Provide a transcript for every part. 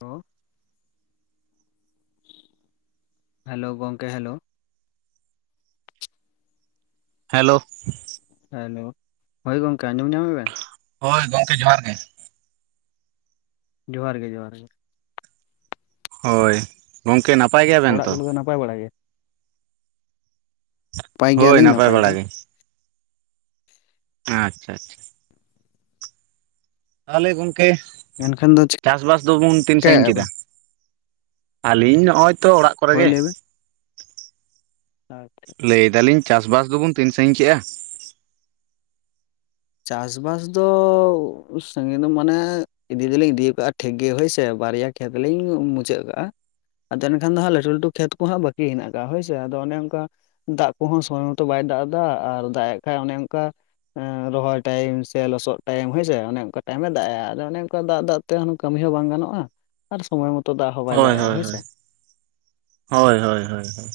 ᱦᱮ [inaudible] hello ᱜᱚᱝᱠᱮ hello hello hello ᱦᱚᱭ ᱜᱚᱢᱠᱮ ᱟᱸᱡᱚᱢ ᱧᱟᱢᱮ-ᱟ ᱵᱮᱱ? ᱦᱚᱭ ᱜᱚᱝᱠᱮ ᱡᱚᱦᱟᱨ ᱜᱮ। ᱡᱚᱦᱟᱨ ᱜᱮ ᱡᱚᱦᱟᱨ ᱜᱮ। ᱦᱳᱭ ᱜᱚᱝᱠᱮ ᱱᱟᱯᱟᱭ ᱜᱮᱭᱟᱵᱮᱱ ᱚᱲᱟᱜ ᱛᱚ? ᱠᱚᱨᱮ ᱫᱚ ᱱᱟᱯᱟᱭ ᱵᱟᱲᱟ ᱜᱮ᱾ ᱱᱟᱯᱟᱭ ᱦᱳᱭ ᱜᱮᱭᱟᱞᱤᱧ ᱱᱟᱯᱟᱭ ᱵᱟᱲᱟ ᱫᱚ ᱜᱮ। ᱟᱪᱪᱷᱟ ᱪᱷᱟ ᱛᱟᱦᱚᱞᱮ ᱜᱚᱢᱠᱮ ᱮᱱᱠᱷᱟᱱ ᱫᱚ ᱪᱟᱥᱵᱟᱥ ᱫᱚᱵᱚᱱ ᱛᱤᱱ ᱥᱟᱺᱜᱤᱧ ᱪᱤᱠᱟᱭᱮᱫᱼᱟ ᱠᱮᱫᱟ? ᱵᱮᱱ ᱟᱹᱞᱤᱧ ᱱᱚᱜᱼᱚᱭ ᱛᱚ ᱚᱲᱟᱜ ᱠᱚᱨᱮ ᱦᱳᱭ ᱜᱮ। ᱞᱟᱹᱭ ᱵᱮᱱ ᱟᱪᱪᱷᱟ [inaudible] ᱞᱟᱹᱭᱫᱟᱞᱤᱧ ᱪᱟᱥᱵᱟᱥ ᱫᱚᱵᱩᱱ ᱛᱤᱱᱧ ᱥᱟᱺᱜᱤᱧ ᱠᱮᱜᱼᱟ? ᱪᱟᱥᱵᱟᱥ ᱫᱚ ᱥᱟᱺᱜᱤᱧ ᱫᱚ ᱢᱟᱱᱮᱼ ᱤᱫᱤ ᱫᱚᱞᱤᱧ ᱤᱫᱤ ᱠᱟᱜᱼᱟ ᱴᱷᱤᱠ ᱜᱮ ᱦᱳᱭᱥᱮ ᱵᱟᱨᱭᱟ ᱠᱷᱮᱛ ᱞᱤᱧ ᱢᱩᱪᱟᱹᱫ ᱠᱟᱜᱼᱟ ᱟᱫᱚ ᱮᱱᱠᱷᱟᱱ ᱫᱚ ᱦᱟᱸᱜ ᱞᱟᱹᱴᱩ ᱞᱟᱹᱴᱩ ᱠᱷᱮᱛ ᱠᱚ ᱦᱟᱜ ᱵᱟᱹᱠᱤ ᱦᱮᱱᱟᱜ ᱠᱟᱜ-ᱟ ᱦᱳᱭ ᱥᱮ ᱟᱫᱚ ᱚᱱᱮ ᱚᱱᱠᱟ ᱫᱟᱜ ᱠᱚᱦᱚᱸ ᱥᱚᱢᱚᱭ ᱢᱚᱛᱚ ᱵᱟᱭ ᱫᱟᱜ ᱮᱫᱟ ᱟᱨ ᱫᱟᱜ ᱮᱫ ᱠᱷᱟᱡ ᱚᱱᱮ ᱚᱱᱠᱟ ᱨᱚᱦᱚᱭ ᱴᱟᱭᱤᱢ ᱥᱮ ᱞᱚᱥᱚᱫ ᱴᱟᱭᱤᱢ ᱦᱳᱭ ᱥᱮ ᱚᱱᱮ ᱚᱱᱠᱟ ᱴᱟᱭᱤᱢᱮ ᱫᱟᱜ ᱮ ᱟᱫᱚ ᱚᱱᱮ ᱚᱱᱠᱟ ᱫᱟᱜ ᱫᱟᱜ ᱛᱮ ᱠᱟᱹᱢᱤ ᱦᱚᱸ ᱵᱟᱝ ᱜᱟᱱᱚᱜᱼᱟ᱾ ᱟᱨ ᱥᱚᱢᱚᱭ ᱢᱚᱛᱚ ᱫᱟᱜ ᱦᱚᱸ ᱵᱟᱭ ᱦᱳᱭ ᱫᱟᱜ ᱮᱜᱼᱟ ᱦᱳᱭ ᱦᱳᱭᱥᱮ ᱦᱳᱭ ᱦᱳᱭ ᱦᱳᱭ ᱦᱳᱭ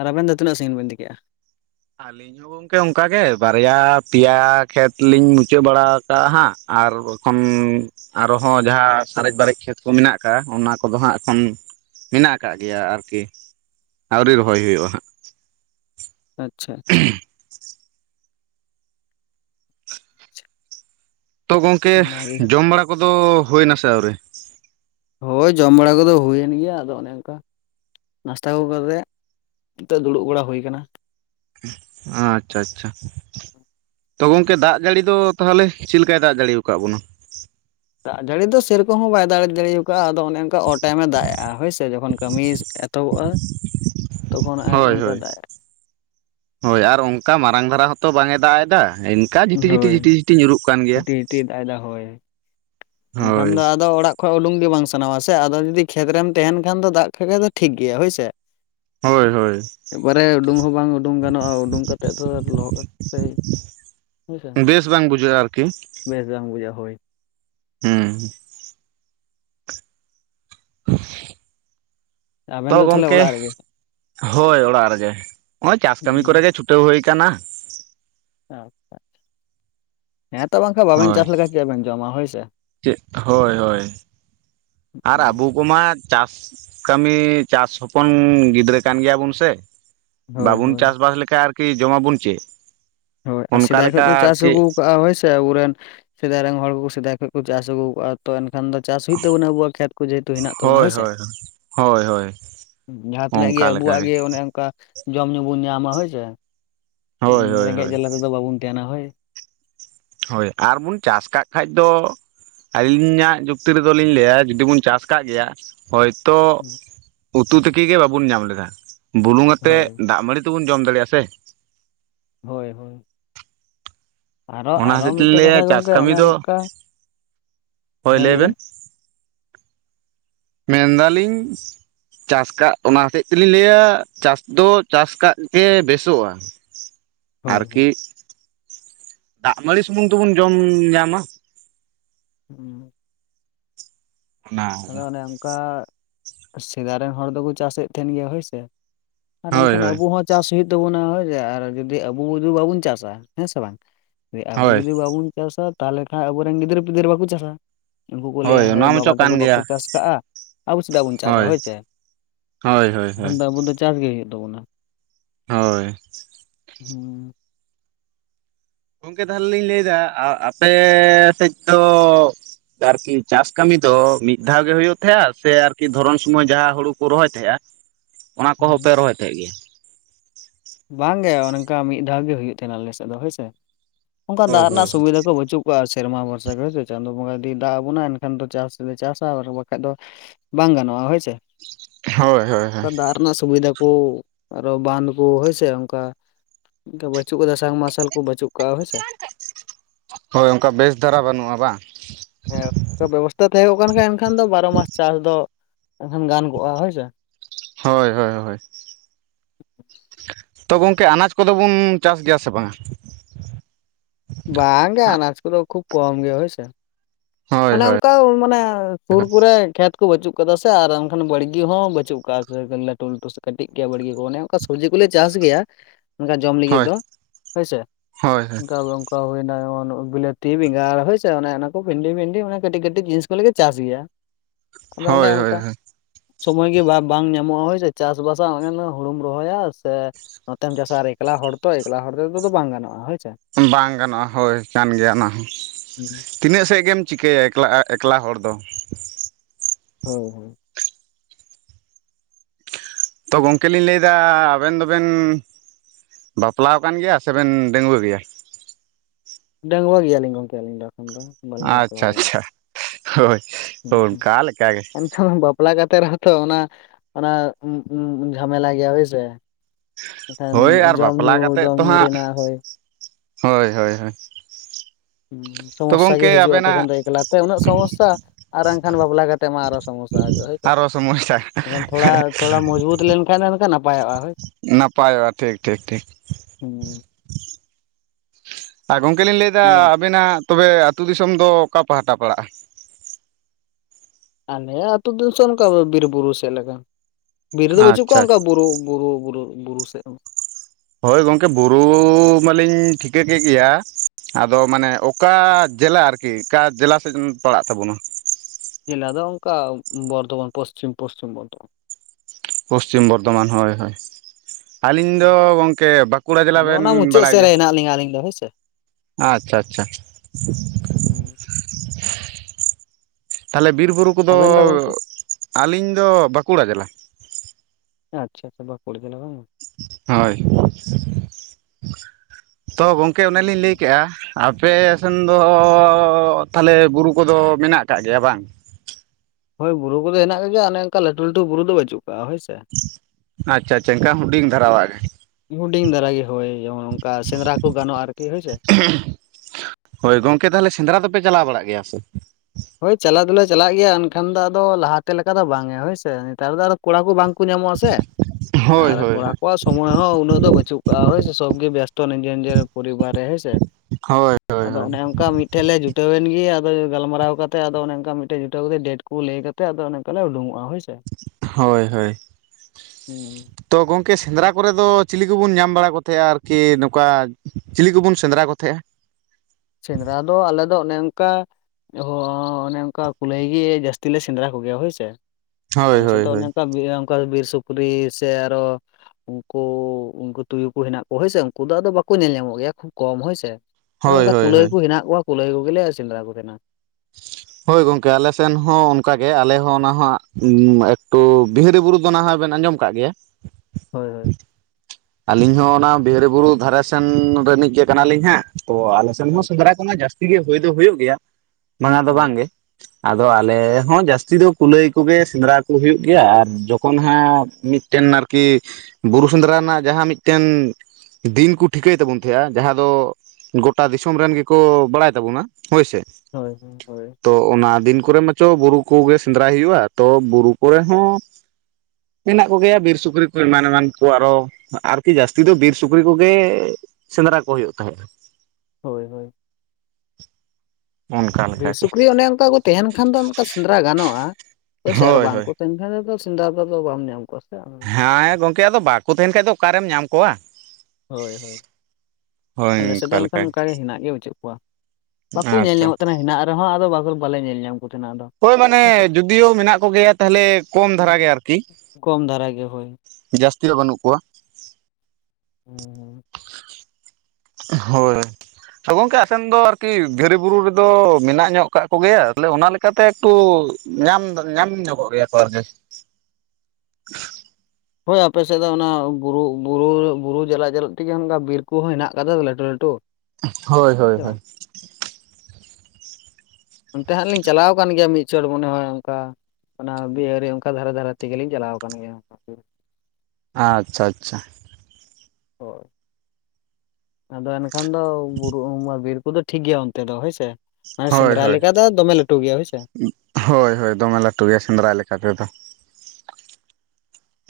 ᱟᱨ ᱟᱵᱮᱱ ᱫᱚ ᱛᱤᱱᱟᱹᱜ ᱥᱟᱹᱜᱤᱧ ᱵᱤᱱ ᱤᱫᱤ ᱠᱮᱜ-ᱟ ᱟᱹᱞᱤᱧ ᱦᱚᱸ ᱜᱚᱝᱠᱮ ᱚᱱᱠᱟ ᱜᱮ ᱵᱟᱨᱭᱟ ᱯᱮᱭᱟ ᱠᱷᱮᱛ ᱞᱤᱧ ᱢᱩᱪᱟᱹᱫ ᱵᱟᱲᱟ ᱟᱠᱟᱜ ᱦᱟᱸᱜ ᱟᱨ ᱮᱠᱷᱚᱱ ᱟᱨᱦᱚᱸ ᱡᱟᱦᱟᱸ ᱥᱟᱨᱮᱡ ᱵᱟᱨᱮᱡ ᱠᱷᱮᱛ ᱠᱚ ᱢᱮᱱᱟᱜ ᱠᱟᱜ-ᱟ, ᱚᱱᱟ ᱠᱚᱫᱚ ᱦᱟᱸᱜ ᱮᱠᱷᱚᱱ ᱢᱮᱱᱟᱜ ᱠᱟᱜ ᱜᱮᱭᱟ ᱟᱨᱠᱤ ᱟᱹᱣᱨᱤ ᱨᱚᱦᱚᱭ ᱦᱩᱭᱩᱜᱼᱟ ᱦᱟᱜ ᱟᱪᱪᱷᱟ ᱟᱪᱪᱷᱟ ᱟᱪᱪᱷᱟ ᱛᱚ ᱜᱚᱝᱠᱮ ᱚᱱᱟᱜᱮ ᱦᱟᱸᱜ᱾ ᱡᱚᱢ ᱵᱟᱲᱟ ᱠᱚᱫᱚ ᱦᱩᱭ ᱱᱟᱥᱮ ᱟᱹᱣᱨᱤ ᱦᱳᱭ ᱡᱚᱢ ᱵᱟᱲᱟ ᱠᱚᱫᱚ ᱦᱩᱭᱮᱱ ᱜᱮᱭᱟ ᱟᱫᱚ ᱚᱱᱮ ᱚᱱᱠᱟ ᱱᱟᱥᱛᱟ ᱠᱚ ᱠᱟᱛᱮᱜ ᱱᱤᱛᱚᱜ ᱫᱩᱲᱩᱵ ᱵᱟᱲᱟ ᱦᱩᱭ ᱠᱟᱱᱟ ᱟᱪᱪᱷᱟ ᱪᱷᱟ ᱛᱚ ᱜᱚᱝᱠᱮ ᱫᱟᱜ ᱡᱟᱹᱲᱤ ᱫᱚ ᱛᱟᱦᱚᱞᱮ ᱪᱮᱫ ᱞᱮᱠᱟᱭ ᱫᱟᱜ ᱡᱟᱲᱤ ᱠᱟᱜ ᱵᱚᱱᱟ ᱫᱟᱜ ᱡᱟᱹᱲᱤ ᱫᱚ ᱥᱮᱨᱚᱠᱚᱢ ᱦᱚᱸ ᱵᱟᱭ ᱫᱟᱜ ᱡᱟᱲᱤ ᱠᱟᱫᱼᱟ ᱟᱫᱚ ᱚᱱᱮ [unintelligible] ᱚ ᱴᱟᱭᱤᱢ ᱮ ᱫᱟᱜ ᱮᱜ-ᱟ ᱦᱳᱭ ᱥᱮ ᱡᱚᱠᱷᱚᱱ ᱠᱟᱹᱢᱤ ᱮᱛᱚᱦᱚᱵᱚᱜ-ᱟ ᱛᱚᱠᱷᱚᱱ ᱱᱟᱜ ᱮ ᱦᱳᱭ ᱚᱝᱠᱟ ᱦᱳᱭ ᱫᱟᱜ ᱮᱜ-ᱟ ᱦᱳᱭ ᱟᱨ ᱚᱱᱠᱟ ᱢᱟᱨᱟᱝ ᱫᱷᱟᱨᱟ ᱦᱚᱸᱛᱚ ᱵᱟᱝ ᱮ ᱫᱟᱜ ᱮᱫᱟ ᱡᱷᱤᱴᱤ ᱡᱷᱤᱴᱤ ᱦᱳᱭ ᱡᱷᱤᱴᱤ ᱡᱷᱤᱴᱤ ᱧᱩᱨᱩᱜ ᱠᱟᱱ ᱜᱮᱭᱟ᱾ ᱦᱤᱴᱤ ᱦᱤᱴᱤ ᱮᱫᱟ ᱦᱳᱭ ᱮᱱᱠᱷᱟᱱ ᱦᱳᱭ ᱫᱚ ᱟᱫᱚ ᱚᱲᱟᱜ [unintelligible] ᱩᱰᱩᱝ ᱜᱮᱵᱟᱝ ᱥᱟᱱᱟᱣᱟ ᱥᱮ ᱟᱫᱚ ᱡᱩᱫᱤ ᱠᱷᱮᱛᱨᱮᱢ ᱛᱟᱦᱮᱱ ᱠᱷᱟᱱ ᱫᱚ ᱫᱟᱜ ᱠᱷᱟᱡ ᱫᱚ ᱴᱷᱤᱠ ᱜᱮᱭᱟ ᱦᱳᱭ ᱥᱮ ᱦᱳᱭ ᱦᱳᱭ ᱮᱠᱵᱟᱨᱮ ᱩᱰᱩᱝ ᱦᱚᱸ ᱵᱟᱝ ᱩᱰᱩᱝ ᱜᱟᱱᱚᱜᱼᱟ ᱩᱰᱩᱝ ᱠᱟᱛᱮᱫ ᱫᱚ ᱞᱚᱦᱚᱫ [unintelligible] ᱦᱳᱭ ᱥᱮ ᱵᱩᱡᱷᱟᱣᱼᱟ ᱟᱨᱠᱤ ᱵᱮᱥ ᱵᱟᱝ ᱵᱩᱡᱟᱹᱜᱼᱟ ᱦᱳᱭ ᱦᱩᱸ ᱟᱵᱮᱱ ᱛᱚ ᱫᱚ ᱛᱟᱦᱚᱞᱮ ᱜᱚᱝᱠᱮ ᱚᱲᱟᱜ ᱨᱮᱜᱮ ᱦᱳᱭ ᱚᱲᱟᱜ ᱨᱮᱜᱮ ᱚᱜᱼᱚᱭ ᱪᱟᱥ ᱠᱟᱹᱢᱤ ᱠᱚᱨᱮ ᱦᱩᱸ ᱜᱮ ᱪᱷᱩ ᱴᱟᱹᱣ ᱦᱩᱭ ᱠᱟᱱᱟ ᱟᱪᱷᱟ ᱦᱮᱸ ᱛᱚ ᱵᱟᱝᱠᱷᱟᱱ ᱵᱟᱵᱮᱱ ᱦᱳᱭ ᱪᱟᱥ ᱞᱮᱠᱷᱟᱱ ᱪᱮᱫ ᱵᱮᱱ ᱡᱚᱢᱟ ᱦᱳᱭ ᱥᱮ? ᱪᱮᱫ ᱦᱳᱭ ᱦᱳᱭ ᱟᱨ ᱟᱵᱚ ᱠᱚᱢᱟ ᱪᱟᱥ ᱠᱟᱹᱢᱤ ᱪᱟᱥ ᱦᱚᱯᱚᱱ ᱜᱤᱫᱽᱨᱟᱹ ᱠᱟᱱ ᱜᱮᱭᱟᱵᱚᱱ ᱥᱮ ᱾ ᱦᱳᱭ ᱵᱟᱵᱚᱱ ᱦᱳᱭ ᱪᱟᱥᱵᱟᱥ ᱞᱮᱠᱷᱟᱡ ᱟᱨᱠᱤ ᱡᱚᱢᱟᱵᱚᱱ ᱪᱮᱜ? ᱦᱳᱭ ᱟᱨ ᱥᱮᱫᱟᱭ ᱠᱷᱚᱡ ᱠᱚ ᱪᱟᱥ ᱟᱹᱜᱩ ᱠᱟᱜᱼᱟ ᱦᱳᱭ ᱥᱮ ᱥᱮ ᱟᱵᱚᱨᱮᱱ ᱥᱮᱫᱟᱭ ᱨᱮᱱ ᱦᱚᱲ ᱠᱚ, ᱥᱮᱫᱟᱭ ᱠᱷᱚᱡ ᱠᱚ ᱪᱟᱥ ᱟᱹᱜᱩ ᱠᱟᱜ-ᱟ ᱾ ᱛᱚ ᱮᱱᱠᱷᱟᱱ ᱫᱚ ᱪᱟᱥ ᱦᱩᱭᱩᱜ ᱛᱟᱵᱚᱱᱟ ᱟᱵᱚᱣᱟᱜ ᱠᱷᱮᱛ ᱠᱚ, ᱡᱮᱦᱩᱛᱩ ᱦᱮᱱᱟᱜ ᱛᱟᱵᱚᱱᱟ ᱦᱳᱭ ᱥᱮ ᱾ ᱦᱳᱭ ᱦᱳᱭ ᱡᱟᱦᱟᱸ ᱛᱤᱱᱟᱜ ᱜᱮ ᱚᱱᱠᱟ ᱟᱵᱚᱣᱟᱜ ᱞᱮᱠᱟᱜᱮ ᱜᱮ ᱚᱱᱮ ᱚᱱᱠᱟ ᱡᱚᱢ ᱧᱩ ᱵᱚᱱ ᱧᱟᱢᱟ ᱦᱳᱭ ᱥᱮ ᱾ ᱦᱳᱭ ᱦᱳᱭ ᱨᱮᱸᱜᱮᱡ ᱦᱳᱭ ᱡᱟᱞᱟ ᱨᱮᱫᱚ ᱵᱟᱵᱚᱱ ᱛᱟᱦᱮᱱᱟ ᱦᱳᱭ ᱿ ᱦᱳᱭ ᱟᱨᱵᱚᱱ ᱪᱟᱥ ᱠᱟᱜ ᱠᱷᱟᱡ ᱫᱚ ᱟᱹᱞᱤᱧᱟᱜ ᱡᱩᱠᱛᱤ ᱨᱮᱫᱚᱞᱤᱧ ᱞᱟᱹᱭᱟ ᱡᱩᱫᱤ ᱵᱚᱱ ᱪᱟᱥ ᱠᱟᱜ ᱜᱮᱭᱟ ᱦᱚᱭᱛᱚ ᱩᱛᱩ ᱛᱤᱠᱤ ᱜᱮ ᱵᱟᱵᱩᱱ ᱧᱟᱢ ᱞᱮᱫᱟ ᱵᱩᱞᱩᱝ ᱟᱛᱮᱜ ᱦᱳᱭ ᱫᱟᱜ ᱢᱟᱹᱲᱤ ᱛᱚᱵᱚᱱ ᱡᱚᱢ ᱫᱟᱲᱮᱜᱼᱟ ᱥᱮ ᱾ ᱦᱳᱭᱻᱦᱳᱭ ᱾ ᱚᱱᱟ ᱦᱚᱛᱮᱡ ᱛᱮᱞᱤᱧ ᱢᱤᱫᱴᱮᱡ ᱞᱟᱹᱭᱟ ᱠᱟᱛᱷᱟ ᱪᱟᱥ ᱜᱚᱝᱠᱮ ᱠᱟᱹᱢᱤ ᱚᱱᱮ ᱫᱚ, ᱚᱱᱠᱟ ᱦᱳᱭ ᱞᱟᱹᱭ ᱵᱮᱱ? ᱢᱮᱱᱫᱟᱞᱤᱧ ᱪᱟᱥ ᱠᱟᱜ ᱚᱱᱟ ᱦᱚᱛᱮᱫ ᱛᱮᱞᱤᱧ ᱞᱟᱹᱭᱟ, ᱪᱟᱥ ᱫᱚ ᱪᱟᱥ ᱠᱟᱜ ᱜᱮ ᱵᱮᱥᱚᱜᱼᱟ ᱾ [inaudible] ᱟᱨᱠᱤ, ᱫᱟᱜ ᱢᱟᱹᱲᱤ ᱥᱩᱢᱩᱝ ᱛᱚᱵᱚᱱ ᱡᱚᱢ ᱧᱟᱢᱟ ᱾ ᱦᱩᱸ ᱚᱱᱟ ᱟᱫᱚ ᱚᱱᱮ ᱚᱱᱠᱟ ᱥᱮᱫᱟᱭ ᱨᱮᱱ ᱦᱚᱲ ᱫᱚᱠᱚ ᱪᱟᱥᱮᱜ ᱛᱮᱦᱮᱱ ᱜᱮᱭᱟ ᱦᱳᱭ ᱥᱮ ᱾ ᱟᱨ ᱦᱳᱭ ᱮᱱᱠᱷᱟᱱ ᱦᱳᱭ ᱟᱵᱚ ᱦᱚᱸ ᱪᱟᱥ ᱦᱩᱭᱩᱜ ᱛᱟᱵᱚᱱᱟ ᱦᱳᱭ ᱥᱮ, ᱟᱨ ᱡᱩᱫᱤ ᱟᱵᱚ ᱡᱩᱫᱤ ᱵᱟᱵᱚᱱ ᱪᱟᱥᱟ ᱦᱮᱸ ᱥᱮ ᱵᱟᱝ ᱟᱵᱚ ᱦᱳᱭ ᱡᱩᱫᱤ ᱵᱟᱵᱚᱱ ᱪᱟᱥᱟ ᱛᱟᱦᱚᱞᱮ ᱠᱷᱟᱡ ᱟᱵᱚᱨᱮᱱ ᱜᱤᱫᱟᱹᱨᱼ ᱯᱤᱫᱟᱹᱨ ᱵᱟᱠᱚ ᱪᱟᱥᱟ ᱾ ᱩᱱᱠᱩ ᱠᱚ ᱞᱟᱹᱭᱟ ᱦᱳᱭ ᱚᱱᱟ ᱵᱟᱵᱟ ᱢᱟᱪᱚ ᱛᱟᱠᱚ ᱠᱟᱱ ᱵᱟᱠᱚ ᱜᱮᱭᱟ ᱪᱟᱥ ᱠᱟᱜᱼᱟ ᱾ ᱟᱵᱚ ᱪᱮᱫᱟᱜ ᱵᱚᱱ ᱪᱟᱥᱟ ᱦᱳᱭ ᱦᱚᱭ ᱥᱮ ᱦᱳᱭ ᱦᱳᱭ ᱦᱳᱭ ᱾ ᱟᱵᱚ ᱫᱚ ᱪᱟᱥ ᱜᱮ ᱦᱩᱭᱩᱜ ᱛᱟᱵᱚᱱᱟ ᱾ ᱦᱳᱭ ᱾ ᱦᱮᱸ ᱜᱚᱝᱠᱮ ᱛᱟᱦᱚᱞᱮ ᱞᱤᱧ ᱞᱟᱹᱭᱫᱟ ᱟᱯᱮ ᱥᱮᱫ ᱫᱚ ᱟᱨᱠᱤ ᱪᱟᱥ ᱠᱟᱢᱤ ᱫᱚ ᱢᱤᱫ ᱫᱷᱟᱣ ᱜᱮ ᱦᱳᱭᱳᱜ ᱛᱟᱦᱮᱸᱜᱼᱟ, ᱥᱮ ᱟᱨᱠᱤ ᱫᱷᱚᱨᱚᱱ ᱥᱩᱚᱢᱚᱭ ᱡᱟᱦᱟᱸ ᱦᱳᱲᱳ ᱠᱚ ᱨᱚᱦᱚᱭ ᱛᱟᱦᱮᱸᱜᱼᱟ? ᱚᱱᱟ ᱦᱩᱸ ᱠᱚᱦᱚᱯᱮ ᱨᱚᱦᱚᱭ ᱛᱟᱦᱮᱸᱜ ᱜᱮᱭᱟ? ᱵᱟᱝᱜᱮ ᱚᱝᱠᱟ ᱢᱤᱫ ᱫᱷᱟᱣ ᱜᱮ ᱦᱩᱭᱩᱜ ᱛᱟᱦᱮᱸᱱᱟ ᱟᱞᱮᱥᱮᱫ ᱫᱚ ᱦᱮᱭᱥᱮ, ᱚᱱᱠᱟ ᱦᱳᱭ ᱫᱟᱜ ᱦᱳᱭ ᱨᱮᱱᱟᱜ ᱥᱩᱵᱤᱫᱟ ᱠᱚ ᱵᱟᱹᱪᱩᱜ ᱾ ᱟᱨ ᱥᱮᱨᱢᱟ ᱵᱷᱚᱨᱥᱟ ᱜᱮ ᱦᱳᱭ ᱪᱟᱸᱫᱳ ᱵᱚᱸᱜᱟ ᱡᱩᱫᱤ ᱫᱟᱜ ᱟᱵᱚᱱᱟ ᱮᱱᱠᱷᱟᱱ ᱫᱚ ᱪᱟᱥᱞ ᱞᱮ ᱪᱟᱥᱟ ᱟᱨ ᱵᱟᱠᱷᱟᱡ ᱫᱚ ᱵᱟᱝ ᱜᱟᱱᱚᱜᱼᱟ ᱦᱳᱭ ᱥᱮ ᱾ ᱦᱳᱭᱻᱦᱳᱭᱻᱦᱳᱭ ᱾ ᱨᱮᱱᱟᱜ ᱥᱩᱵᱤᱫᱟ ᱠᱚ ᱟᱨᱚ ᱵᱟᱸᱫ ᱠᱚ ᱦᱳᱭᱥᱮ ᱚᱱᱠᱟ ᱵᱟᱪᱩᱜ ᱠᱚᱫᱟ ᱥᱟᱵ ᱢᱟᱨᱥᱟᱞ ᱠᱚ ᱵᱟᱹᱪᱩᱜ ᱠᱟᱜᱼᱟ ᱦᱳᱭᱥᱮ ᱾ ᱦᱳᱭ ᱚᱱᱠᱟ ᱵᱮᱥ ᱫᱷᱟᱨᱟ ᱵᱟᱹᱱᱩᱜᱼᱟ ᱵᱟᱝ? ᱦᱮᱸ ᱚᱱᱠᱟ ᱵᱮᱵᱚᱥᱛᱟ ᱛᱟᱦᱮᱸ ᱠᱚᱜ ᱠᱟᱱ ᱠᱷᱟᱱ ᱮᱱᱠᱷᱟᱱ ᱫᱚ ᱵᱟᱨᱚ ᱢᱟᱥ ᱪᱟᱥ ᱫᱚ ᱮᱱᱠᱷᱟᱱ ᱜᱟᱱ ᱠᱚᱜᱼᱟ ᱦᱳᱭ ᱥᱮ ᱦᱳᱭᱻᱦᱳᱭᱻᱦᱳᱭ ᱾ ᱛᱚ ᱜᱚᱝᱠᱮ ᱟᱱᱟᱡ ᱠᱚᱫᱚᱵᱚᱱ ᱪᱟᱥ ᱜᱮᱭᱟ ᱥᱮ ᱵᱟᱝᱼᱟ? ᱵᱟᱝᱜᱮ ᱟᱱᱟᱡ ᱠᱚᱫᱚ ᱠᱷᱩᱵ ᱠᱚᱢ ᱜᱮ ᱦᱳᱭᱥᱮ ᱾ ᱦᱳᱭ ᱚᱱᱮ ᱦᱳᱭ ᱚᱱᱠᱟ ᱢᱟᱱᱮ ᱥᱩᱨ ᱠᱚᱨᱮ ᱠᱷᱮᱛ ᱠᱚ ᱵᱟᱹᱪᱩᱜ ᱠᱟᱫᱟ ᱥᱮ, ᱟᱨ ᱮᱱᱠᱷᱟᱱ ᱵᱟᱲᱜᱮ ᱦᱚᱸ ᱵᱟᱹᱪᱩᱜ ᱠᱟᱜᱼᱟ, ᱥᱮ ᱞᱟᱹᱴᱩ ᱞᱟᱹᱴᱩ ᱥᱮ ᱠᱟᱹᱴᱤᱡ ᱜᱮᱭᱟ ᱵᱟᱲᱜᱮ ᱠᱚ ᱚᱱᱮ ᱚᱱᱠᱟ ᱾ ᱥᱚᱵᱡᱤ ᱠᱚᱞᱮ ᱪᱟᱥ ᱜᱮᱭᱟ ᱚᱱᱠᱟ ᱡᱚᱢ ᱞᱟᱹᱜᱤᱫ ᱦᱳᱭ ᱫᱚ ᱦᱮᱭᱥᱮ, ᱦᱳᱭ ᱚᱱᱠᱟ ᱫᱚ ᱵᱟᱝ ᱦᱩᱭᱱᱟ [unintelligible] ᱵᱤᱞᱟᱹᱛᱤ ᱵᱮᱸᱜᱟᱲ ᱦᱳᱭᱥᱮ ᱚᱱᱮ ᱚᱱᱟ ᱠᱚ ᱵᱷᱮᱱᱰᱤ ᱢᱮᱱᱰᱤ ᱚᱱᱮ, ᱠᱟᱹᱴᱤᱡ ᱠᱟᱹᱴᱤᱡ ᱡᱤᱱᱤᱥ ᱠᱚᱞᱮᱜᱮ ᱪᱟᱥ ᱜᱮᱭᱟ ᱾ ᱟᱫᱚ ᱚᱱᱮ ᱦᱳᱭ ᱚᱱᱠᱟ ᱦᱳᱭ ᱾ ᱥᱚᱢᱚᱭ ᱜᱮ ᱵᱟᱝ ᱧᱟᱢᱚᱜᱼᱟ, ᱦᱳᱭᱥᱮ ᱪᱟᱥᱵᱟᱥᱟ ᱚᱱᱮ ᱚᱱᱟ ᱦᱩᱲᱩᱢ ᱨᱚᱦᱚᱭᱟ ᱥᱮ ᱱᱚᱛᱮᱢ ᱪᱟᱥᱟ ᱟᱨ ᱮᱠᱞᱟ ᱦᱚᱲ ᱛᱚ ᱮᱠᱞᱟ ᱦᱚᱲ ᱛᱮᱫᱚ ᱵᱟᱝ ᱜᱟᱱᱚᱜᱼᱟ, ᱦᱳᱭ ᱥᱮ ᱾ ᱵᱟᱝ ᱜᱟᱱᱚᱜᱼᱟ ᱦᱳᱭ ᱠᱟᱱ ᱜᱮᱭᱟ ᱚᱱᱟ ᱦᱚᱸ᱾ ᱦᱮᱸ ᱛᱤᱱᱟᱹᱜ ᱥᱮᱫ ᱜᱮᱢ ᱪᱤᱠᱟᱹᱭᱟ ᱮᱠᱞᱟ ᱮᱠᱞᱟ ᱦᱚᱲ ᱫᱚ᱾ ᱦᱮᱸ ᱦᱮᱸ ᱛᱚ ᱜᱚᱝᱠᱮ ᱞᱤᱧ ᱞᱟᱹᱭᱮᱫᱟ ᱟᱵᱮᱱ ᱫᱚᱵᱮᱱ ᱵᱟᱯᱞᱟ ᱟᱠᱟᱱ ᱜᱮᱭᱟ ᱥᱮᱵᱮᱱ ᱰᱟᱺᱜᱩᱣᱟᱹ ᱜᱮᱭᱟ? ᱰᱺᱝᱩᱣᱟᱹ ᱜᱮᱭᱟᱞᱤᱧ ᱜᱚᱢᱠᱮ ᱟᱹᱞᱤᱧ ᱮᱠᱷᱚᱱ ᱫᱚ᱾ ᱵᱟᱹᱞᱤᱧ ᱵᱟᱯᱞᱟ ᱟᱪᱪᱷᱟ ᱟᱪᱷᱟ ᱦᱳᱭ ᱟᱠᱟᱱᱟ ᱳᱝᱠᱟ ᱞᱮᱠᱟ ᱜᱮ᱾ ᱵᱟᱯᱞᱟ ᱠᱟᱛᱮ ᱨᱮᱦᱚᱸ ᱛᱚ ᱚᱱᱟ ᱚᱱᱟ ᱩᱸᱜ ᱩᱸ ᱡᱷᱟᱢᱮᱞᱟ ᱜᱮᱭᱟ ᱦᱳᱭ ᱥᱮ? ᱮᱱᱠᱷᱟᱱ ᱦᱳᱭ ᱟᱨ ᱡᱚᱢ ᱵᱟᱯᱞᱟ ᱧᱩ ᱠᱟᱛᱮᱫ ᱡᱚᱢ ᱛᱚ ᱧᱩ ᱦᱟᱸᱜ ᱨᱮᱱᱟᱜ ᱦᱚᱭ ᱦᱳᱭ ᱦᱳᱭ ᱦᱸ ᱛᱚ ᱥᱚᱢᱚᱥᱥᱟ ᱜᱮ ᱜᱚᱝᱠᱮ ᱦᱤᱡᱩᱜᱼᱟ ᱛᱚᱠᱷᱚᱱ ᱟᱵᱮᱱᱟᱜ ᱫᱚ ᱮᱠᱞᱟ ᱛᱮ ᱩᱱᱟᱹᱜ ᱥᱚᱢᱚᱥᱥᱟ ᱟᱨ ᱮᱱᱠᱷᱟᱱ ᱵᱟᱯᱞᱟ ᱠᱟᱛᱮᱫ ᱢᱟ ᱟᱨᱚ ᱥᱚᱢᱚᱥᱥᱟ ᱦᱤᱡᱩᱜ-ᱟ ᱦᱳᱭ ᱥᱮ? ᱟᱪᱷᱟ [unintelligible] ᱛᱷᱚᱲᱟ ᱢᱡᱽᱵᱩᱛ ᱞᱮᱱᱠᱷᱟᱱ ᱫᱚ ᱮᱠᱷᱟᱱ ᱱᱟᱯᱟᱭᱚᱜᱼᱟ ᱦᱳ᱾ ᱱᱟᱯᱟᱭᱚᱜᱼᱟ ᱴᱷᱤᱠ ᱴᱷᱤᱠ ᱴᱷᱤᱠ ᱦᱩᱸ᱾ ᱟᱨ ᱜᱚᱢᱠᱮ ᱞᱤᱧ ᱞᱟᱹᱭᱮᱫᱟ ᱟᱵᱮᱱᱟᱜ ᱛᱚᱵᱮ ᱟᱹᱛᱩ ᱫᱤᱥᱚᱢ ᱫᱚ ᱚᱠᱟ ᱯᱟᱦᱴᱟ ᱯᱟᱲᱟᱜᱼᱟ? ᱟᱞᱮ ᱟᱹᱛᱩ ᱫᱚ ᱥᱮᱱ ᱚᱱᱠᱟ ᱵᱤᱨ ᱵᱩᱨᱩ ᱥᱮᱫ ᱞᱮᱠᱟ᱾ ᱵᱤᱨ ᱨᱮᱫᱚ ᱵᱟᱹᱪᱩᱜ ᱠᱟᱜᱼᱟ ᱟᱪᱪᱷᱟ ᱚᱱᱠᱟ ᱵᱩᱨᱩ ᱵᱩᱨᱩ ᱵᱩᱨᱩ ᱵᱩᱨᱩ ᱥᱮᱫ᱾ ᱦᱚᱸ ᱦᱳᱭ ᱜᱚᱝᱠᱮ ᱵᱩᱨᱩ ᱢᱟᱞᱤᱧ ᱴᱷᱤᱠᱟᱹ ᱠᱮᱫ ᱜᱮᱭᱟ ᱟᱫᱚ ᱢᱟᱱᱮ ᱚᱠᱟ ᱡᱮᱞᱟ ᱟᱨᱠᱤ ᱚᱠᱟ ᱡᱮᱞᱟ ᱥᱮᱫ ᱯᱟᱲᱟᱜ ᱛᱟᱵᱚᱱᱟ? ᱡᱮᱞᱟ ᱫᱚ ᱚᱱᱠᱟ ᱵᱚᱨᱫᱷᱚᱢᱟᱱ ᱯᱚᱥᱪᱤᱢ ᱯᱚᱥᱪᱤᱢ ᱵᱚᱨᱫᱷᱚᱢᱟᱱ ᱾ ᱯᱚᱥᱪᱷᱤᱢ ᱵᱚᱨᱫᱷᱚᱢᱟᱱ ᱦᱳᱭ ᱦᱳᱭ ᱾ ᱟᱹᱞᱤᱧ ᱫᱚ ᱦᱳᱭ᱾ ᱜᱚᱝᱠᱮ ᱵᱟᱸᱠᱩᱲᱟ ᱡᱮᱞᱟ ᱟᱫᱚ ᱵᱮᱱ ᱚᱱᱟ ᱢᱩᱪᱟᱹᱫ ᱵᱟᱲᱟᱭ ᱥᱮᱫ ᱨᱮ ᱜᱮᱭᱟ ᱾ ᱦᱮᱱᱟᱜ ᱞᱤᱧᱟ ᱟᱹᱞᱤᱧ ᱫᱚ ᱦᱳᱭᱥᱮ ᱟᱪᱪᱷᱟ ᱟᱪᱪᱷᱟ ᱾ ᱦᱮᱸ ᱾ ᱛᱟᱦᱚᱞᱮ ᱵᱤᱨ ᱵᱩᱨᱩ ᱠᱚᱫᱚ ᱟᱵᱮᱱ ᱫᱚ ᱜᱚᱝᱠᱮ ᱟᱹᱞᱤᱧ ᱫᱚ ᱵᱟᱸᱠᱩᱲᱟ ᱡᱮᱞᱟ ᱾ ᱟᱪᱷᱟ ᱟᱪᱷᱟ ᱾ ᱵᱟᱸᱠᱩᱲᱟ ᱡᱮᱞᱟ ᱵᱟᱝ ᱾ ᱦᱳᱭ ᱾ ᱛᱚ ᱜᱚᱝᱠᱮ ᱚᱱᱮ ᱞᱤᱧ ᱞᱟᱹᱭ ᱠᱮᱜᱼᱟ ᱟᱯ ᱥᱮᱱ ᱫᱚ ᱛᱟᱦᱚᱞᱮ ᱵᱩᱨᱩ ᱠᱚᱫᱚ ᱢᱮᱱᱟᱜ ᱟᱠᱟᱫ ᱜᱮᱭᱟ ᱵᱟᱝ? ᱦᱳᱭ ᱾ ᱵᱩᱨᱩ ᱠᱚᱫᱚ ᱦᱮᱱᱟᱜ ᱜᱮᱭᱟ ᱚᱱᱮ ᱚᱱᱠᱟ ᱞᱟᱹᱴᱩ ᱞᱟᱹᱴᱩ ᱵᱩᱨᱩ ᱫᱚ ᱵᱟᱹᱪᱩᱜ ᱠᱟᱜᱼᱟ ᱦᱳᱭ ᱥᱮ ᱟᱪᱪᱷᱟ ᱟᱪᱷᱟ ᱾ ᱤᱱᱠᱟ ᱦᱩᱰᱤᱧ ᱫᱷᱟᱨᱟᱣ ᱟᱜ ᱜᱮ ᱾ ᱦᱩᱰᱤᱧ ᱫᱷᱟᱨᱟ ᱜᱮ ᱦᱳᱭ ᱡᱮᱢᱚᱱ ᱚᱱᱠᱟ ᱥᱮᱸᱫᱽᱨᱟ ᱠᱚ ᱜᱟᱱᱚᱜᱼᱟ ᱟᱨᱠᱤ ᱦᱳᱭ ᱥᱮ ᱦᱳᱭ ᱜᱚᱝᱠᱮ ᱛᱟᱦᱚᱞᱮ ᱥᱮᱸᱫᱽᱨᱟ ᱫᱚᱯᱮ ᱪᱟᱞᱟᱣ ᱵᱟᱲᱟᱜ ᱜᱮᱭᱟ ᱥᱮ? ᱦᱳᱭ ᱪᱟᱞᱟᱜ ᱫᱚᱞᱮ ᱪᱟᱞᱟᱜ ᱜᱮᱭᱟ ᱮᱱᱠᱷᱟᱱ ᱫᱚ ᱟᱫᱚ ᱞᱟᱦᱟᱛᱮ ᱞᱮᱠᱟ ᱫᱚ ᱵᱟᱝ ᱜᱮ ᱦᱳᱭ ᱥᱮ ᱱᱮᱛᱟᱨ ᱫᱚ ᱠᱚᱲᱟ ᱠᱚ ᱵᱟᱝ ᱾ ᱧᱟᱢᱚᱜᱼᱟ ᱥᱮ ᱦᱳᱭ ᱟᱨ ᱦᱳᱭ ᱠᱚᱲᱟ ᱦᱳᱭ ᱠᱚᱣᱟᱜ ᱥᱚᱢᱚᱭ ᱦᱚᱸ ᱩᱱᱟᱹᱜ ᱫᱚ ᱵᱟᱹᱪᱩᱜ ᱠᱟᱜᱼᱟ ᱦᱳᱭ ᱥᱮ ᱥᱚᱵᱽ ᱜᱮ ᱵᱮᱥᱛᱚ ᱱᱤᱡᱮᱨ ᱱᱤᱡᱮᱨ ᱯᱚᱨᱤᱵᱟᱨ ᱨᱮ ᱦᱮᱸᱥᱮ ᱦᱳᱭ ᱾ ᱟᱫᱚ ᱚᱱᱮ ᱚᱱᱠᱟ ᱢᱤᱫ ᱴᱷᱮᱱ ᱞᱮ ᱡᱩᱴᱟᱹᱣ ᱮᱱ ᱜᱮ ᱟᱫᱚ ᱜᱟᱞᱢᱟᱨᱟᱣ ᱠᱟᱛᱮ ᱟᱫᱚ ᱚᱱᱮ ᱚᱱᱠᱟ ᱢᱤᱫᱴᱮᱡ ᱡᱩᱴᱟᱹ ᱠᱟᱛᱮ ᱰᱮᱴ ᱠᱚ ᱞᱟᱹᱭ ᱠᱟᱛᱮ ᱟᱫᱚ ᱚᱱᱠᱟ ᱞᱮ ᱩᱰᱩᱝᱚᱜᱼᱟ ᱦᱳᱭ ᱥᱮ ᱦᱳᱭ ᱦᱳᱭ ᱾ ᱦᱩᱸ ᱾ ᱛᱚ ᱜᱚᱝᱠᱮ ᱥᱮᱸᱫᱽᱨᱟ ᱠᱚᱨᱮᱫ ᱫᱚ ᱪᱤᱞᱤ ᱠᱚᱵᱚᱱ ᱧᱟᱢ ᱵᱟᱲᱟ ᱠᱚ ᱛᱟᱦᱮᱸᱜᱼᱟ ᱟᱨᱠᱤ ᱱᱚᱝᱠᱟ ᱪᱤᱞᱤ ᱠᱚᱵᱚᱱ ᱥᱮᱸᱫᱽᱨᱟ ᱠᱚ ᱛᱟᱦᱮᱸᱜᱼᱟ? ᱥᱮᱸᱫᱽᱨᱟ ᱫᱚ ᱟᱞᱮ ᱫᱚ ᱚᱱᱮ ᱚᱱᱠᱟ ᱚ ᱚᱱᱮ ᱚᱱᱠᱟ ᱠᱩᱞᱦᱟᱹᱭ ᱜᱮ ᱡᱟᱹᱥᱛᱤ ᱞᱮ ᱥᱮᱸᱫᱽᱨᱟ ᱠᱚᱜᱮᱭᱟ ᱦᱳᱭ ᱥᱮ ᱦᱳᱭ ᱟᱞᱮ ᱥᱮᱫ ᱦᱳᱭ ᱫᱚ ᱚᱱᱮ ᱦᱳᱭ ᱚᱱᱠᱟ ᱾ ᱚᱱᱠᱟ ᱵᱤᱨ ᱥᱩᱠᱨᱤ ᱥᱮ ᱟᱨᱚ ᱩᱱᱠᱩ ᱩᱱᱠᱩ ᱛᱩᱭᱩ ᱠᱚ ᱦᱮᱱᱟᱜ ᱠᱚᱣᱟ ᱦᱳᱭ ᱥᱮ ᱩᱱᱠᱩ ᱫᱚ ᱟᱫᱚ ᱵᱟᱠᱚ ᱧᱮᱞ ᱧᱟᱢᱚᱜ ᱜᱮᱭᱟ ᱠᱷᱩᱵ ᱠᱚᱢ ᱦᱳᱭ ᱥᱮ ᱦᱳᱭ ᱦᱳᱭ ᱦᱳᱭ ᱾ ᱦᱮᱱᱟᱜ ᱠᱚᱣᱟ ᱠᱩᱞᱦᱟᱹᱭ ᱠᱚ ᱜᱮ ᱞᱮ ᱥᱮᱸᱫᱽᱨᱟ ᱠᱚ ᱛᱟᱦᱮᱱᱟ ᱾ ᱦᱳᱭ ᱜᱚᱝᱠᱮ ᱟᱞᱮ ᱥᱮᱱ ᱦᱚᱸ ᱚᱱᱠᱟ ᱜᱮ ᱟᱞᱮ ᱦᱚᱸ ᱚᱱᱟ ᱦᱚᱸ ᱦᱟᱸᱜ ᱮᱠᱴᱩ ᱵᱤᱦᱤᱨᱤ ᱵᱩᱨᱩ ᱫᱚ ᱱᱟᱦᱟᱜ ᱵᱮᱱ ᱟᱸᱡᱚᱢ ᱟᱠᱟᱫ ᱜᱮᱭᱟ ᱦᱳᱭ ᱦᱳᱭ ᱾ ᱟᱹᱞᱤᱧ ᱦᱚᱸ ᱚᱱᱟ ᱵᱤᱦᱤᱨᱤ ᱵᱩᱨᱩ ᱫᱷᱟᱨᱮ ᱥᱮᱱ ᱨᱤᱱᱤᱡ ᱜᱮ ᱠᱟᱱᱟ ᱞᱤᱧ ᱦᱟᱸᱜ ᱛᱚ ᱟᱞᱮ ᱡᱚᱱᱢᱚ ᱦᱳᱭ ᱥᱮᱸᱫᱽᱨᱟ ᱠᱚᱢᱟ ᱡᱟᱹᱥᱛᱤ ᱜᱮ ᱦᱩᱭ ᱫᱚ ᱦᱩᱭᱩᱜ ᱜᱮᱭᱟ ᱵᱟᱝ ᱫᱚ ᱵᱟᱝ ᱦᱳᱭ ᱜᱮ ᱟᱫᱚ ᱟᱞᱮ ᱦᱚᱸ ᱡᱟᱹᱥᱛᱤ ᱫᱚ ᱠᱩᱞᱟᱹᱭ ᱠᱚᱜᱮ ᱥᱮᱸᱫᱽᱨᱟ ᱠᱚ ᱦᱩᱭᱩᱜ ᱜᱮᱭᱟ ᱟᱨ ᱡᱚᱠᱷᱚᱱ ᱦᱟᱸᱜ ᱢᱤᱫᱴᱮᱱ ᱟᱨᱠᱤ ᱵᱩᱨᱩ ᱥᱮᱸᱫᱽᱨᱟ ᱨᱮᱱᱟᱜ ᱡᱟᱦᱟᱸ ᱢᱤᱫᱴᱟᱝ ᱫᱤᱱ ᱠᱚ ᱴᱷᱤᱠᱟᱹᱭ ᱛᱟᱵᱚᱱ ᱛᱟᱦᱮᱸᱜᱼᱟ ᱡᱟᱦᱟᱸ ᱫᱚ ᱜᱚᱴᱟ ᱫᱤᱥᱚᱢ ᱨᱮᱱ ᱜᱮᱠᱚ ᱵᱟᱲᱟᱭ ᱛᱟᱵᱚᱱᱟ ᱦᱳᱭ ᱥᱮ ᱦᱳᱭ ᱦᱳᱭ ᱾ ᱛᱚ ᱚᱱᱟ ᱫᱤᱱ ᱠᱚᱨᱮ ᱢᱟᱪᱚ ᱵᱩᱨᱩ ᱠᱚᱜᱮ ᱥᱮᱸᱫᱽᱨᱟᱭ ᱦᱩᱭᱩᱜᱼᱟ ᱛᱚ ᱵᱩᱨᱩ ᱠᱚᱨᱮ ᱦᱚᱸ ᱢᱮᱱᱟᱜ ᱠᱚ ᱜᱮᱭᱟ ᱵᱤᱨ ᱥᱩᱠᱨᱤ ᱠᱚ ᱮᱢᱟᱱ ᱮᱢᱟᱱ ᱠᱚ ᱟᱨᱚ ᱟᱨᱠᱤ ᱡᱟᱹᱥᱛᱤ ᱫᱚ ᱵᱤᱨ ᱥᱩᱠᱨᱤ ᱠᱚᱜᱮ ᱥᱮᱸᱫᱽᱨᱟ ᱠᱚ ᱦᱩᱭᱩᱜ ᱛᱟᱦᱮᱸᱫᱼᱟ ᱾ ᱦᱳᱭ ᱦᱳᱭ ᱾ ᱚᱱᱠᱟ ᱞᱮᱠᱟ ᱜᱮ ᱵᱤᱨᱼᱥᱩᱠᱨᱤ ᱚᱱᱮ ᱚᱱᱠᱟ ᱠᱚ ᱛᱮᱦᱮᱱ ᱠᱷᱟᱱ ᱫᱚ ᱚᱱᱠᱟ ᱥᱮᱸᱫᱽᱨᱟ ᱜᱟᱱᱚᱜᱼᱟ ᱦᱳᱭ ᱥᱮ ᱟᱨ ᱵᱟᱝ ᱠᱚ ᱮᱱᱠᱷᱟᱱ ᱨᱮᱦᱚ ᱥᱮᱸᱫᱽᱨᱟ ᱛᱚ ᱟᱫᱚ ᱵᱟᱢ ᱧᱟᱢ ᱠᱚᱣᱟ ᱥᱮ ᱦᱮᱸ ᱜᱚᱢᱠᱮ ᱟᱫᱚ ᱵᱟᱠᱚ ᱛᱟᱦᱮᱱ ᱠᱷᱟᱡ ᱫᱚ ᱚᱠᱟᱨᱮᱢ ᱧᱟᱢ ᱠᱚᱣᱟ? ᱦᱳᱭ ᱦᱳᱭ ᱟᱞᱮ ᱥᱮᱫ ᱫᱚ ᱮᱱᱠᱷᱟᱱ ᱚᱱᱠᱟ ᱜᱮ ᱦᱮᱱᱟᱜ ᱜᱮ ᱵᱟᱪᱩᱜ ᱠᱚᱣᱟ᱾ ᱵᱟᱠᱚ ᱧᱮᱞ ᱟᱪᱪᱷᱟ ᱧᱟᱢᱚᱜ ᱛᱟᱦᱮᱱᱟ ᱦᱮᱱᱟᱜ ᱨᱮᱦᱚᱸ ᱟᱫᱚ ᱵᱟ ᱵᱟᱞᱮ ᱧᱮᱞ ᱧᱟᱢ ᱠᱚ ᱛᱟᱦᱮᱱᱟ ᱟᱫᱚ᱾ ᱦᱳᱭ ᱢᱟᱱᱮ, ᱦᱮᱸᱥᱮ ᱡᱩᱫᱤᱭᱳ ᱢᱮᱱᱟᱜ ᱠᱚᱜᱮᱭᱟ ᱛᱟᱦᱚᱞᱮ ᱠᱚᱢ ᱫᱷᱟᱨᱟ ᱜᱮ ᱟᱨᱠᱤ᱾ ᱠᱚᱢ ᱫᱷᱟᱨᱟ ᱜᱮ ᱦᱳᱭ᱾ ᱡᱟᱹᱥᱛᱤ ᱫᱚ ᱵᱟᱹᱱᱩᱜ ᱠᱚᱣᱟ᱾ [unintelligible] ᱦᱳᱭ ᱟ ᱜᱚᱝᱠᱮ ᱟᱥᱮᱱ ᱫᱚ ᱟᱨᱠᱤ ᱫᱷᱟᱹᱨᱤ ᱵᱩᱨᱩ ᱨᱮᱫᱚ ᱢᱮᱱᱟᱜ ᱧᱚᱜ ᱠᱟᱜ ᱠᱚᱜᱮᱭᱟ ᱛᱟᱦᱚᱞᱮ ᱚᱱᱟ ᱞᱮᱠ ᱪᱤᱠᱟᱛᱮ ᱮᱠᱴᱩ ᱧᱟᱢ ᱧᱟᱢ ᱧᱚᱜᱚᱜ ᱜᱮᱭᱟ ᱠᱚ ᱟᱨ ᱪᱮᱫ ᱞᱮᱠᱟ ᱾ [inaudible] ᱦᱳᱭ ᱟᱯᱮ ᱥᱮᱫ ᱫᱚ ᱚᱱᱟ ᱵᱩᱨᱩ ᱵᱩᱨᱩ ᱵᱩᱨᱩ ᱡᱟᱞᱟᱛ ᱡᱟᱞᱟᱛ ᱛᱮᱜᱮ ᱚᱱᱠᱟ ᱵᱤᱨ ᱠᱚᱦᱚᱸ ᱦᱮᱱᱟᱜ ᱟᱠᱟᱫᱟ ᱞᱟᱹᱴᱩ ᱞᱟᱹᱴᱩ᱾ ᱦᱳᱭ ᱦᱳᱭ ᱥᱮ ᱵᱟᱝ ᱦᱳᱭ᱾ ᱚᱱᱛᱮ ᱦᱟᱸᱜ ᱞᱤᱧ ᱪᱟᱞᱟᱣ ᱟᱠᱟᱱ ᱜᱮᱭᱟ ᱢᱤᱫ ᱪᱟᱹᱲ ᱢᱚᱱᱮ ᱦᱚᱭ ᱚᱱᱠᱟ᱾ ᱚᱱᱟ ᱵᱤᱦᱟᱹᱨᱤ ᱚᱱᱠᱟ ᱫᱷᱟᱨᱮ ᱫᱷᱟᱨᱮ ᱛᱮᱜᱮᱞᱤᱧ ᱪᱟᱞᱟᱣ ᱟᱠᱟᱱ ᱜᱮᱭᱟ᱾ ᱟᱪᱪᱷᱟ ᱟᱪᱪᱷᱟ᱾ ᱦᱳᱭ ᱟᱫᱚ ᱮᱱᱠᱷᱟᱱ ᱫᱚ ᱵᱩᱨᱩ ᱚᱢᱵᱟ ᱵᱤᱨ ᱠᱚᱫᱚ ᱴᱷᱤᱠ ᱜᱮᱭᱟ ᱚᱱᱛᱮ ᱫᱚ ᱦᱳᱭ ᱥᱮ᱾ ᱢᱟᱱᱮ ᱦᱳᱭ ᱥᱮᱸᱫᱽᱨᱟ ᱦᱳᱭ ᱞᱮᱠᱟ ᱫᱚ ᱫᱚᱢᱮ ᱞᱟᱹᱴᱩ ᱜᱮᱭᱟ ᱦᱳᱭᱥᱮ᱾ ᱦᱳᱭ ᱦᱳᱭ ᱫᱚᱢᱮ ᱞᱟᱹᱴᱩ ᱜᱮᱭᱟ ᱥᱮᱸᱫᱽᱨᱟ ᱞᱮᱠᱟ ᱛᱮᱫᱚ᱾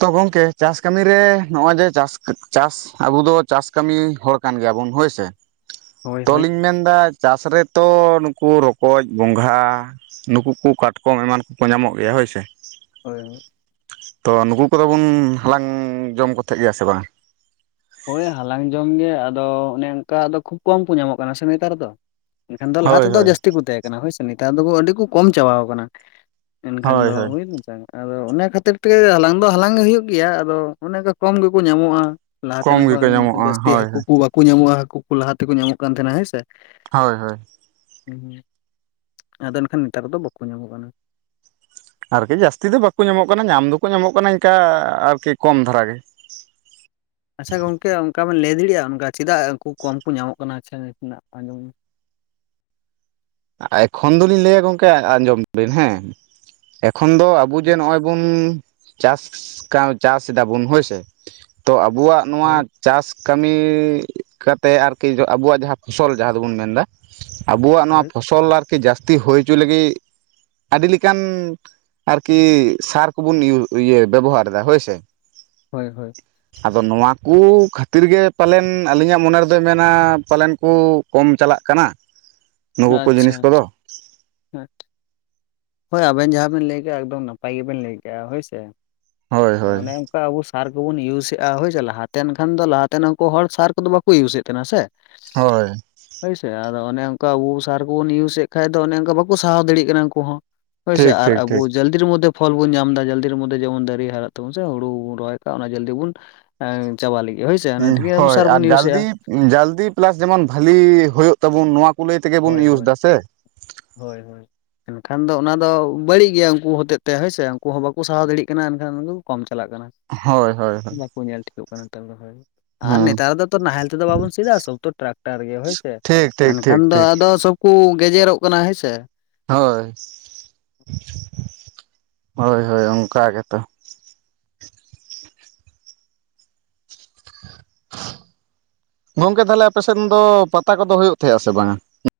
ᱛᱚ ᱜᱚᱝᱠᱮ ᱪᱟᱥ ᱠᱟᱹᱢᱤ ᱨᱮ ᱱᱚᱜ ᱚᱭ ᱡᱮ ᱪᱟᱥ ᱪᱟᱥ ᱟᱵᱚ ᱫᱚ ᱪᱟᱥ ᱠᱟᱹᱢᱤ ᱦᱚᱲ ᱠᱟᱱ ᱜᱮᱭᱟᱵᱚᱱ ᱦᱳᱭᱥᱮ ᱦᱳᱭ ᱦᱳᱭ ᱛᱚᱞᱤᱧ ᱢᱮᱱᱫᱟ᱾ ᱪᱟᱥ ᱨᱮᱛᱚ ᱱᱩᱠᱩ ᱨᱚᱠᱚᱡ ᱜᱚᱸᱜᱷᱟ ᱱᱩᱠᱩ ᱠᱚ ᱠᱟᱴᱠᱚᱢ ᱮᱢᱟᱱ ᱠᱚᱠᱚ ᱧᱟᱢᱚᱜ ᱜᱮᱭᱟ ᱦᱳᱭ ᱥᱮ᱾ ᱦᱳᱭ ᱦᱳᱭ᱾ ᱛᱚ ᱱᱩᱠᱩ ᱠᱚᱫᱚ ᱵᱚᱱ ᱦᱟᱞᱟᱝ ᱡᱚᱢ ᱠᱚ ᱛᱟᱦᱮᱜ ᱜᱮᱭᱟ ᱥᱮ ᱵᱟᱝ ᱦᱳᱭ ᱦᱟᱞᱟᱝ ᱡᱚᱢ ᱜᱮ, ᱟᱫᱚ ᱚᱱᱮ ᱚᱱᱠᱟ ᱫᱚ ᱠᱷᱩᱵ ᱠᱚᱢ ᱠᱚ ᱧᱟᱢᱚᱜ ᱠᱟᱱᱟ ᱥᱮ ᱱᱮᱛᱟᱨ ᱫᱚ ᱾ ᱮᱱᱠᱷᱟᱱ ᱫᱚ ᱞᱟᱦᱟ ᱦᱳᱭ ᱛᱮᱫᱚ ᱦᱳᱭ ᱡᱟᱹᱥᱛᱤ ᱠᱚ ᱛᱟᱦᱮᱸ ᱠᱟᱱᱟ᱾ ᱦᱳᱭᱥᱮ ᱱᱮᱛᱟᱨ ᱫᱚ ᱟᱹᱰᱤ ᱠᱚ ᱠᱚᱢ ᱪᱟᱵᱟᱣ ᱠᱟᱱᱟ᱾ ᱮᱱᱠᱷᱟᱱ ᱦᱳᱭ ᱫᱚ ᱦᱳᱭ ᱦᱩᱭᱱᱟ ᱥᱮᱼᱟ ᱟᱫᱚ ᱚᱱᱟ ᱠᱷᱟᱹᱛᱤᱨ ᱛᱮᱜᱮ ᱦᱟᱞᱟᱝ ᱫᱚ ᱦᱟᱞᱟᱝ ᱜᱮ ᱦᱩᱭᱩᱜ ᱜᱮᱭᱟ, ᱟᱫᱚ ᱚᱱᱮ ᱠᱚᱢ ᱜᱮᱠᱚ ᱧᱟᱢᱚᱜᱼᱟ᱾ ᱠᱚᱢ ᱞᱟᱦᱟᱛᱮᱱ ᱜᱮᱠᱚ ᱠᱷᱚᱱ ᱧᱟᱢᱚᱜᱼᱟ ᱡᱟᱹᱥᱛᱤ ᱦᱳᱭ ᱦᱟᱹᱠᱩ ᱦᱳᱭ ᱠᱚ ᱵᱟᱠᱚ ᱧᱟᱢᱚᱜ-ᱟ, ᱦᱟᱹᱠᱩ ᱠᱚ ᱞᱟᱦᱟ ᱛᱮᱠᱚ ᱧᱟᱢᱚᱜ ᱠᱟᱱ ᱛᱟᱦᱮᱱᱟ ᱦᱮᱸ ᱥᱮ᱾ ᱦᱳᱭ ᱦᱳᱭ ᱟᱫᱚ ᱮᱱᱠᱷᱟᱱ ᱱᱮᱛᱟᱨ ᱫᱚ ᱵᱟᱠᱚ ᱧᱟᱢᱚᱜ ᱠᱟᱱᱟ᱾ ᱟᱨᱠᱤ ᱡᱟᱹᱥᱛᱤ ᱫᱚ ᱵᱟᱠᱚ ᱧᱟᱢᱚᱜ ᱠᱟᱱᱟ᱾ ᱧᱟᱢ ᱫᱚᱠᱚ ᱧᱟᱢᱚᱜ ᱠᱟᱱᱟ ᱤᱱᱠᱟ ᱟᱨᱠᱤ ᱠᱚᱢ ᱫᱷᱟᱨᱟ ᱜᱮ᱾ ᱟᱪᱪᱷᱟ ᱜᱚᱝᱠᱮ ᱚᱱᱠᱟ ᱵᱮᱱ ᱞᱟᱹᱭ ᱫᱟᱲᱮᱭᱟᱜᱼᱟ, ᱚᱱᱠᱟ ᱪᱮᱫᱟᱜ ᱠᱚᱢ ᱠᱚ ᱧᱟᱢᱚᱜ ᱠᱟᱱᱟ᱾ᱤᱱᱟᱹᱜ ᱟᱸᱡᱚᱢ ᱮᱠᱷᱚᱱ ᱫᱚᱞᱤᱧ ᱞᱟᱹᱭᱟ ᱜᱚᱝᱠᱮ ᱟᱸᱡᱚᱢ ᱵᱮᱱ ᱦᱮᱸ, ᱮᱠᱷᱚᱱ ᱫᱚ ᱟᱵᱚ ᱡᱮ ᱱᱚᱜᱚᱭ ᱵᱩᱱ ᱪᱟᱥ ᱠᱟᱱ ᱪᱟᱥ ᱫᱟᱵᱩᱱ ᱦᱳᱭᱥᱮ᱾ᱛᱚ ᱟᱵᱩᱣᱟᱜ ᱱᱚᱣᱟ ᱦᱳᱭ ᱪᱟᱥ ᱠᱟᱹᱢᱤ ᱠᱟᱛᱮ ᱟᱨᱠᱤ ᱟᱵᱚᱣᱟᱜ ᱡᱟᱦᱟᱸ ᱯᱷᱚᱥᱚᱞ ᱡᱟᱦᱟᱸ ᱫᱚᱵᱚᱱ ᱢᱮᱱ ᱫᱟ, ᱟᱵᱚᱣᱟᱜ ᱱᱚᱣᱟ ᱦᱳᱭ ᱯᱷᱚᱥᱚᱞ ᱟᱨᱠᱤ ᱡᱟᱹᱥᱛᱤ ᱦᱩᱭ ᱦᱚᱪᱚ ᱞᱟᱹᱜᱤᱫ ᱟᱹᱰᱤ ᱞᱮᱠᱟᱱ ᱟᱨᱠᱤ ᱥᱟᱨ ᱠᱚᱵᱚᱱ ᱵᱮᱵᱚᱦᱟᱨ ᱫᱟ ᱦᱳᱭᱥᱮ᱾ ᱦᱳᱭ ᱦᱳᱭ᱾ ᱟᱫᱚ ᱱᱚᱣᱟᱠᱚ ᱠᱷᱟᱹᱛᱤᱨ ᱜᱮ ᱯᱟᱞᱮᱱ ᱟᱹᱞᱤᱧᱟᱜ ᱢᱚᱱᱮ ᱨᱮᱫᱚᱭ ᱢᱮᱱᱟ ᱯᱟᱞᱮᱱ ᱠᱩ ᱠᱚᱢ ᱪᱟᱞᱟᱜ ᱠᱟᱱᱟ ᱱᱩᱠᱩ ᱠᱚ ᱡᱤᱱᱤᱥ ᱠᱚᱫᱚ᱾ ᱦᱮᱸ᱾ ᱦᱳᱭ ᱟᱵᱮᱱ ᱡᱟᱦᱟᱸ ᱵᱮᱱ ᱞᱟᱹᱭ ᱠᱮᱜᱼᱟ ᱮᱠᱫᱚᱢ ᱱᱟᱯᱟᱭ ᱜᱮᱵᱮᱱ ᱞᱟᱹᱭ ᱠᱮᱜᱼᱟ ᱦᱳᱭ ᱥᱮ, ᱦᱳᱭ ᱫᱚ ᱦᱳᱭ ᱚᱱᱮ ᱟᱵᱚ ᱥᱟᱨ ᱠᱚᱵᱚᱱ ᱤᱭᱩᱡᱮᱫ-ᱟ ᱦᱳᱭ ᱥᱮ ᱞᱟᱦᱟᱛᱮᱱ ᱠᱷᱟᱱ ᱫᱚ ᱞᱟᱦᱟ ᱛᱮᱱᱠᱩ ᱦᱚᱲ ᱥᱟᱨ ᱠᱚᱫᱚ ᱵᱟᱠᱚ ᱤᱭᱩᱡᱮᱫ ᱛᱟᱦᱮᱱᱟ ᱥᱮ᱾ ᱦᱳᱭ᱾ ᱦᱳᱭ ᱥᱮ ᱟᱫᱚ ᱚᱱᱮ ᱚᱱᱠᱟ ᱟᱵᱚ ᱥᱟᱨ ᱠᱚᱵᱚ ᱤᱭᱩᱡᱮᱫ ᱠᱷᱟᱱ ᱫᱚ ᱚᱱᱮ ᱚᱱᱠᱟ ᱵᱟᱠᱚ ᱥᱟᱦᱟᱣ ᱫᱟᱲᱮᱭᱟᱜ ᱠᱟᱱᱟ ᱩᱱᱠᱩ ᱦᱚᱸ᱾ ᱦᱳᱭ ᱥᱮ ᱴᱷᱤᱠ ᱟᱨ ᱴᱷᱤᱠ ᱴᱷᱤᱠ ᱟᱵᱚ ᱡᱟᱞ ᱡᱟᱞᱫᱤᱨ ᱢᱚᱫᱽᱫᱷᱮ ᱯᱷᱚᱞ ᱵᱚᱱ ᱧᱟᱢᱫᱟ ᱡᱚᱞᱫᱤ ᱢᱚᱫᱽᱫᱷᱮᱚᱱ ᱫᱟᱨᱮ ᱦᱟᱨᱟ ᱛᱟ ᱵᱚᱱ ᱥᱮ ᱦᱩᱨᱩ ᱵᱚᱱ ᱨᱚᱦᱚᱭᱟᱜ-ᱟ ᱚᱱᱟ ᱡᱚᱞᱫᱤ ᱵᱚᱱ ᱮᱸ ᱪᱟᱵᱟᱜ ᱞᱟᱹᱜᱤᱫ ᱦᱳᱭᱥᱮ ᱚᱱᱟ ᱛᱮᱜᱮ ᱟᱵᱚ ᱥᱟᱨ ᱵᱚᱱ ᱤᱭᱩᱡᱮᱫ-ᱟ᱾ ᱡᱚᱹᱞᱫᱤ ᱯᱮᱞᱟᱥ ᱡᱮᱢᱚᱱ ᱵᱷᱟᱞᱤ ᱦᱳᱭᱳᱜ ᱛᱟᱵᱩᱱ ᱱᱚᱣᱟ ᱠᱚ ᱞᱟᱹᱭ ᱛᱮᱜᱮ ᱵᱚᱱ ᱦᱳᱭ ᱤᱭᱩᱡᱽ ᱦᱳᱭ ᱫᱟ ᱥᱮ? ᱦᱳᱭ ᱦᱳᱭ᱾ ᱮᱱᱠᱷᱟᱱ ᱫᱚ ᱚᱱᱟ ᱫᱚ ᱵᱟᱹᱲᱤᱡ ᱜᱮᱭᱟ ᱩᱱᱠᱩ ᱦᱚᱛᱮᱡ ᱛᱮ ᱦᱳᱭ ᱥᱮ, ᱩᱱᱠᱩ ᱦᱚᱸ ᱵᱟᱠᱚ ᱥᱟᱦᱟᱣ ᱫᱟᱲᱮᱭᱟᱜ ᱠᱟᱱᱟ ᱮᱱᱠᱷᱟᱱ ᱠᱚᱢ ᱪᱟᱞᱟᱜ ᱠᱟᱱᱟ᱾ ᱦᱳᱭ ᱦᱳᱭ ᱦᱳᱭ᱾ ᱠᱚ ᱧᱮᱞ ᱴᱷᱤᱠᱚᱜ ᱠᱟᱱᱟ ᱛᱟᱞᱮ ᱦᱳᱭ᱾ ᱟᱨ ᱱᱮᱛᱟᱨ ᱫᱚ ᱱᱟᱦᱮᱞ ᱛᱮᱫᱚ ᱵᱟᱵᱚᱱ ᱥᱮᱫᱟᱜ-ᱟ ᱥᱳᱭᱛᱚ ᱴᱨᱟᱠᱴᱟᱨ ᱜᱮ ᱦᱳᱭᱥᱮ, ᱴᱷᱤᱠ ᱴᱷᱤᱠ ᱮᱱᱠᱷᱟᱱ ᱴᱷᱤᱠ ᱫᱚ ᱴᱷᱤᱠ ᱟᱫᱚ ᱥᱚᱵ ᱠᱚ ᱜᱮᱡᱮᱨᱚᱜ ᱠᱟᱱᱟ ᱦᱳᱭ ᱥᱮ᱾ ᱦᱳᱭ ᱦᱳᱭ ᱦᱳᱭ, ᱚᱱᱠᱟ ᱜᱮᱛᱚ᱾ ᱜᱚᱝᱠᱮ ᱛᱟᱦᱞᱮ ᱟᱯᱮ ᱥᱮᱫ ᱫᱚ ᱯᱟᱛᱟ ᱠᱚᱫᱚ ᱦᱩᱭᱩᱜ ᱛᱟᱦᱮᱸᱜᱼᱟ ᱥᱮ ᱵᱟᱝ?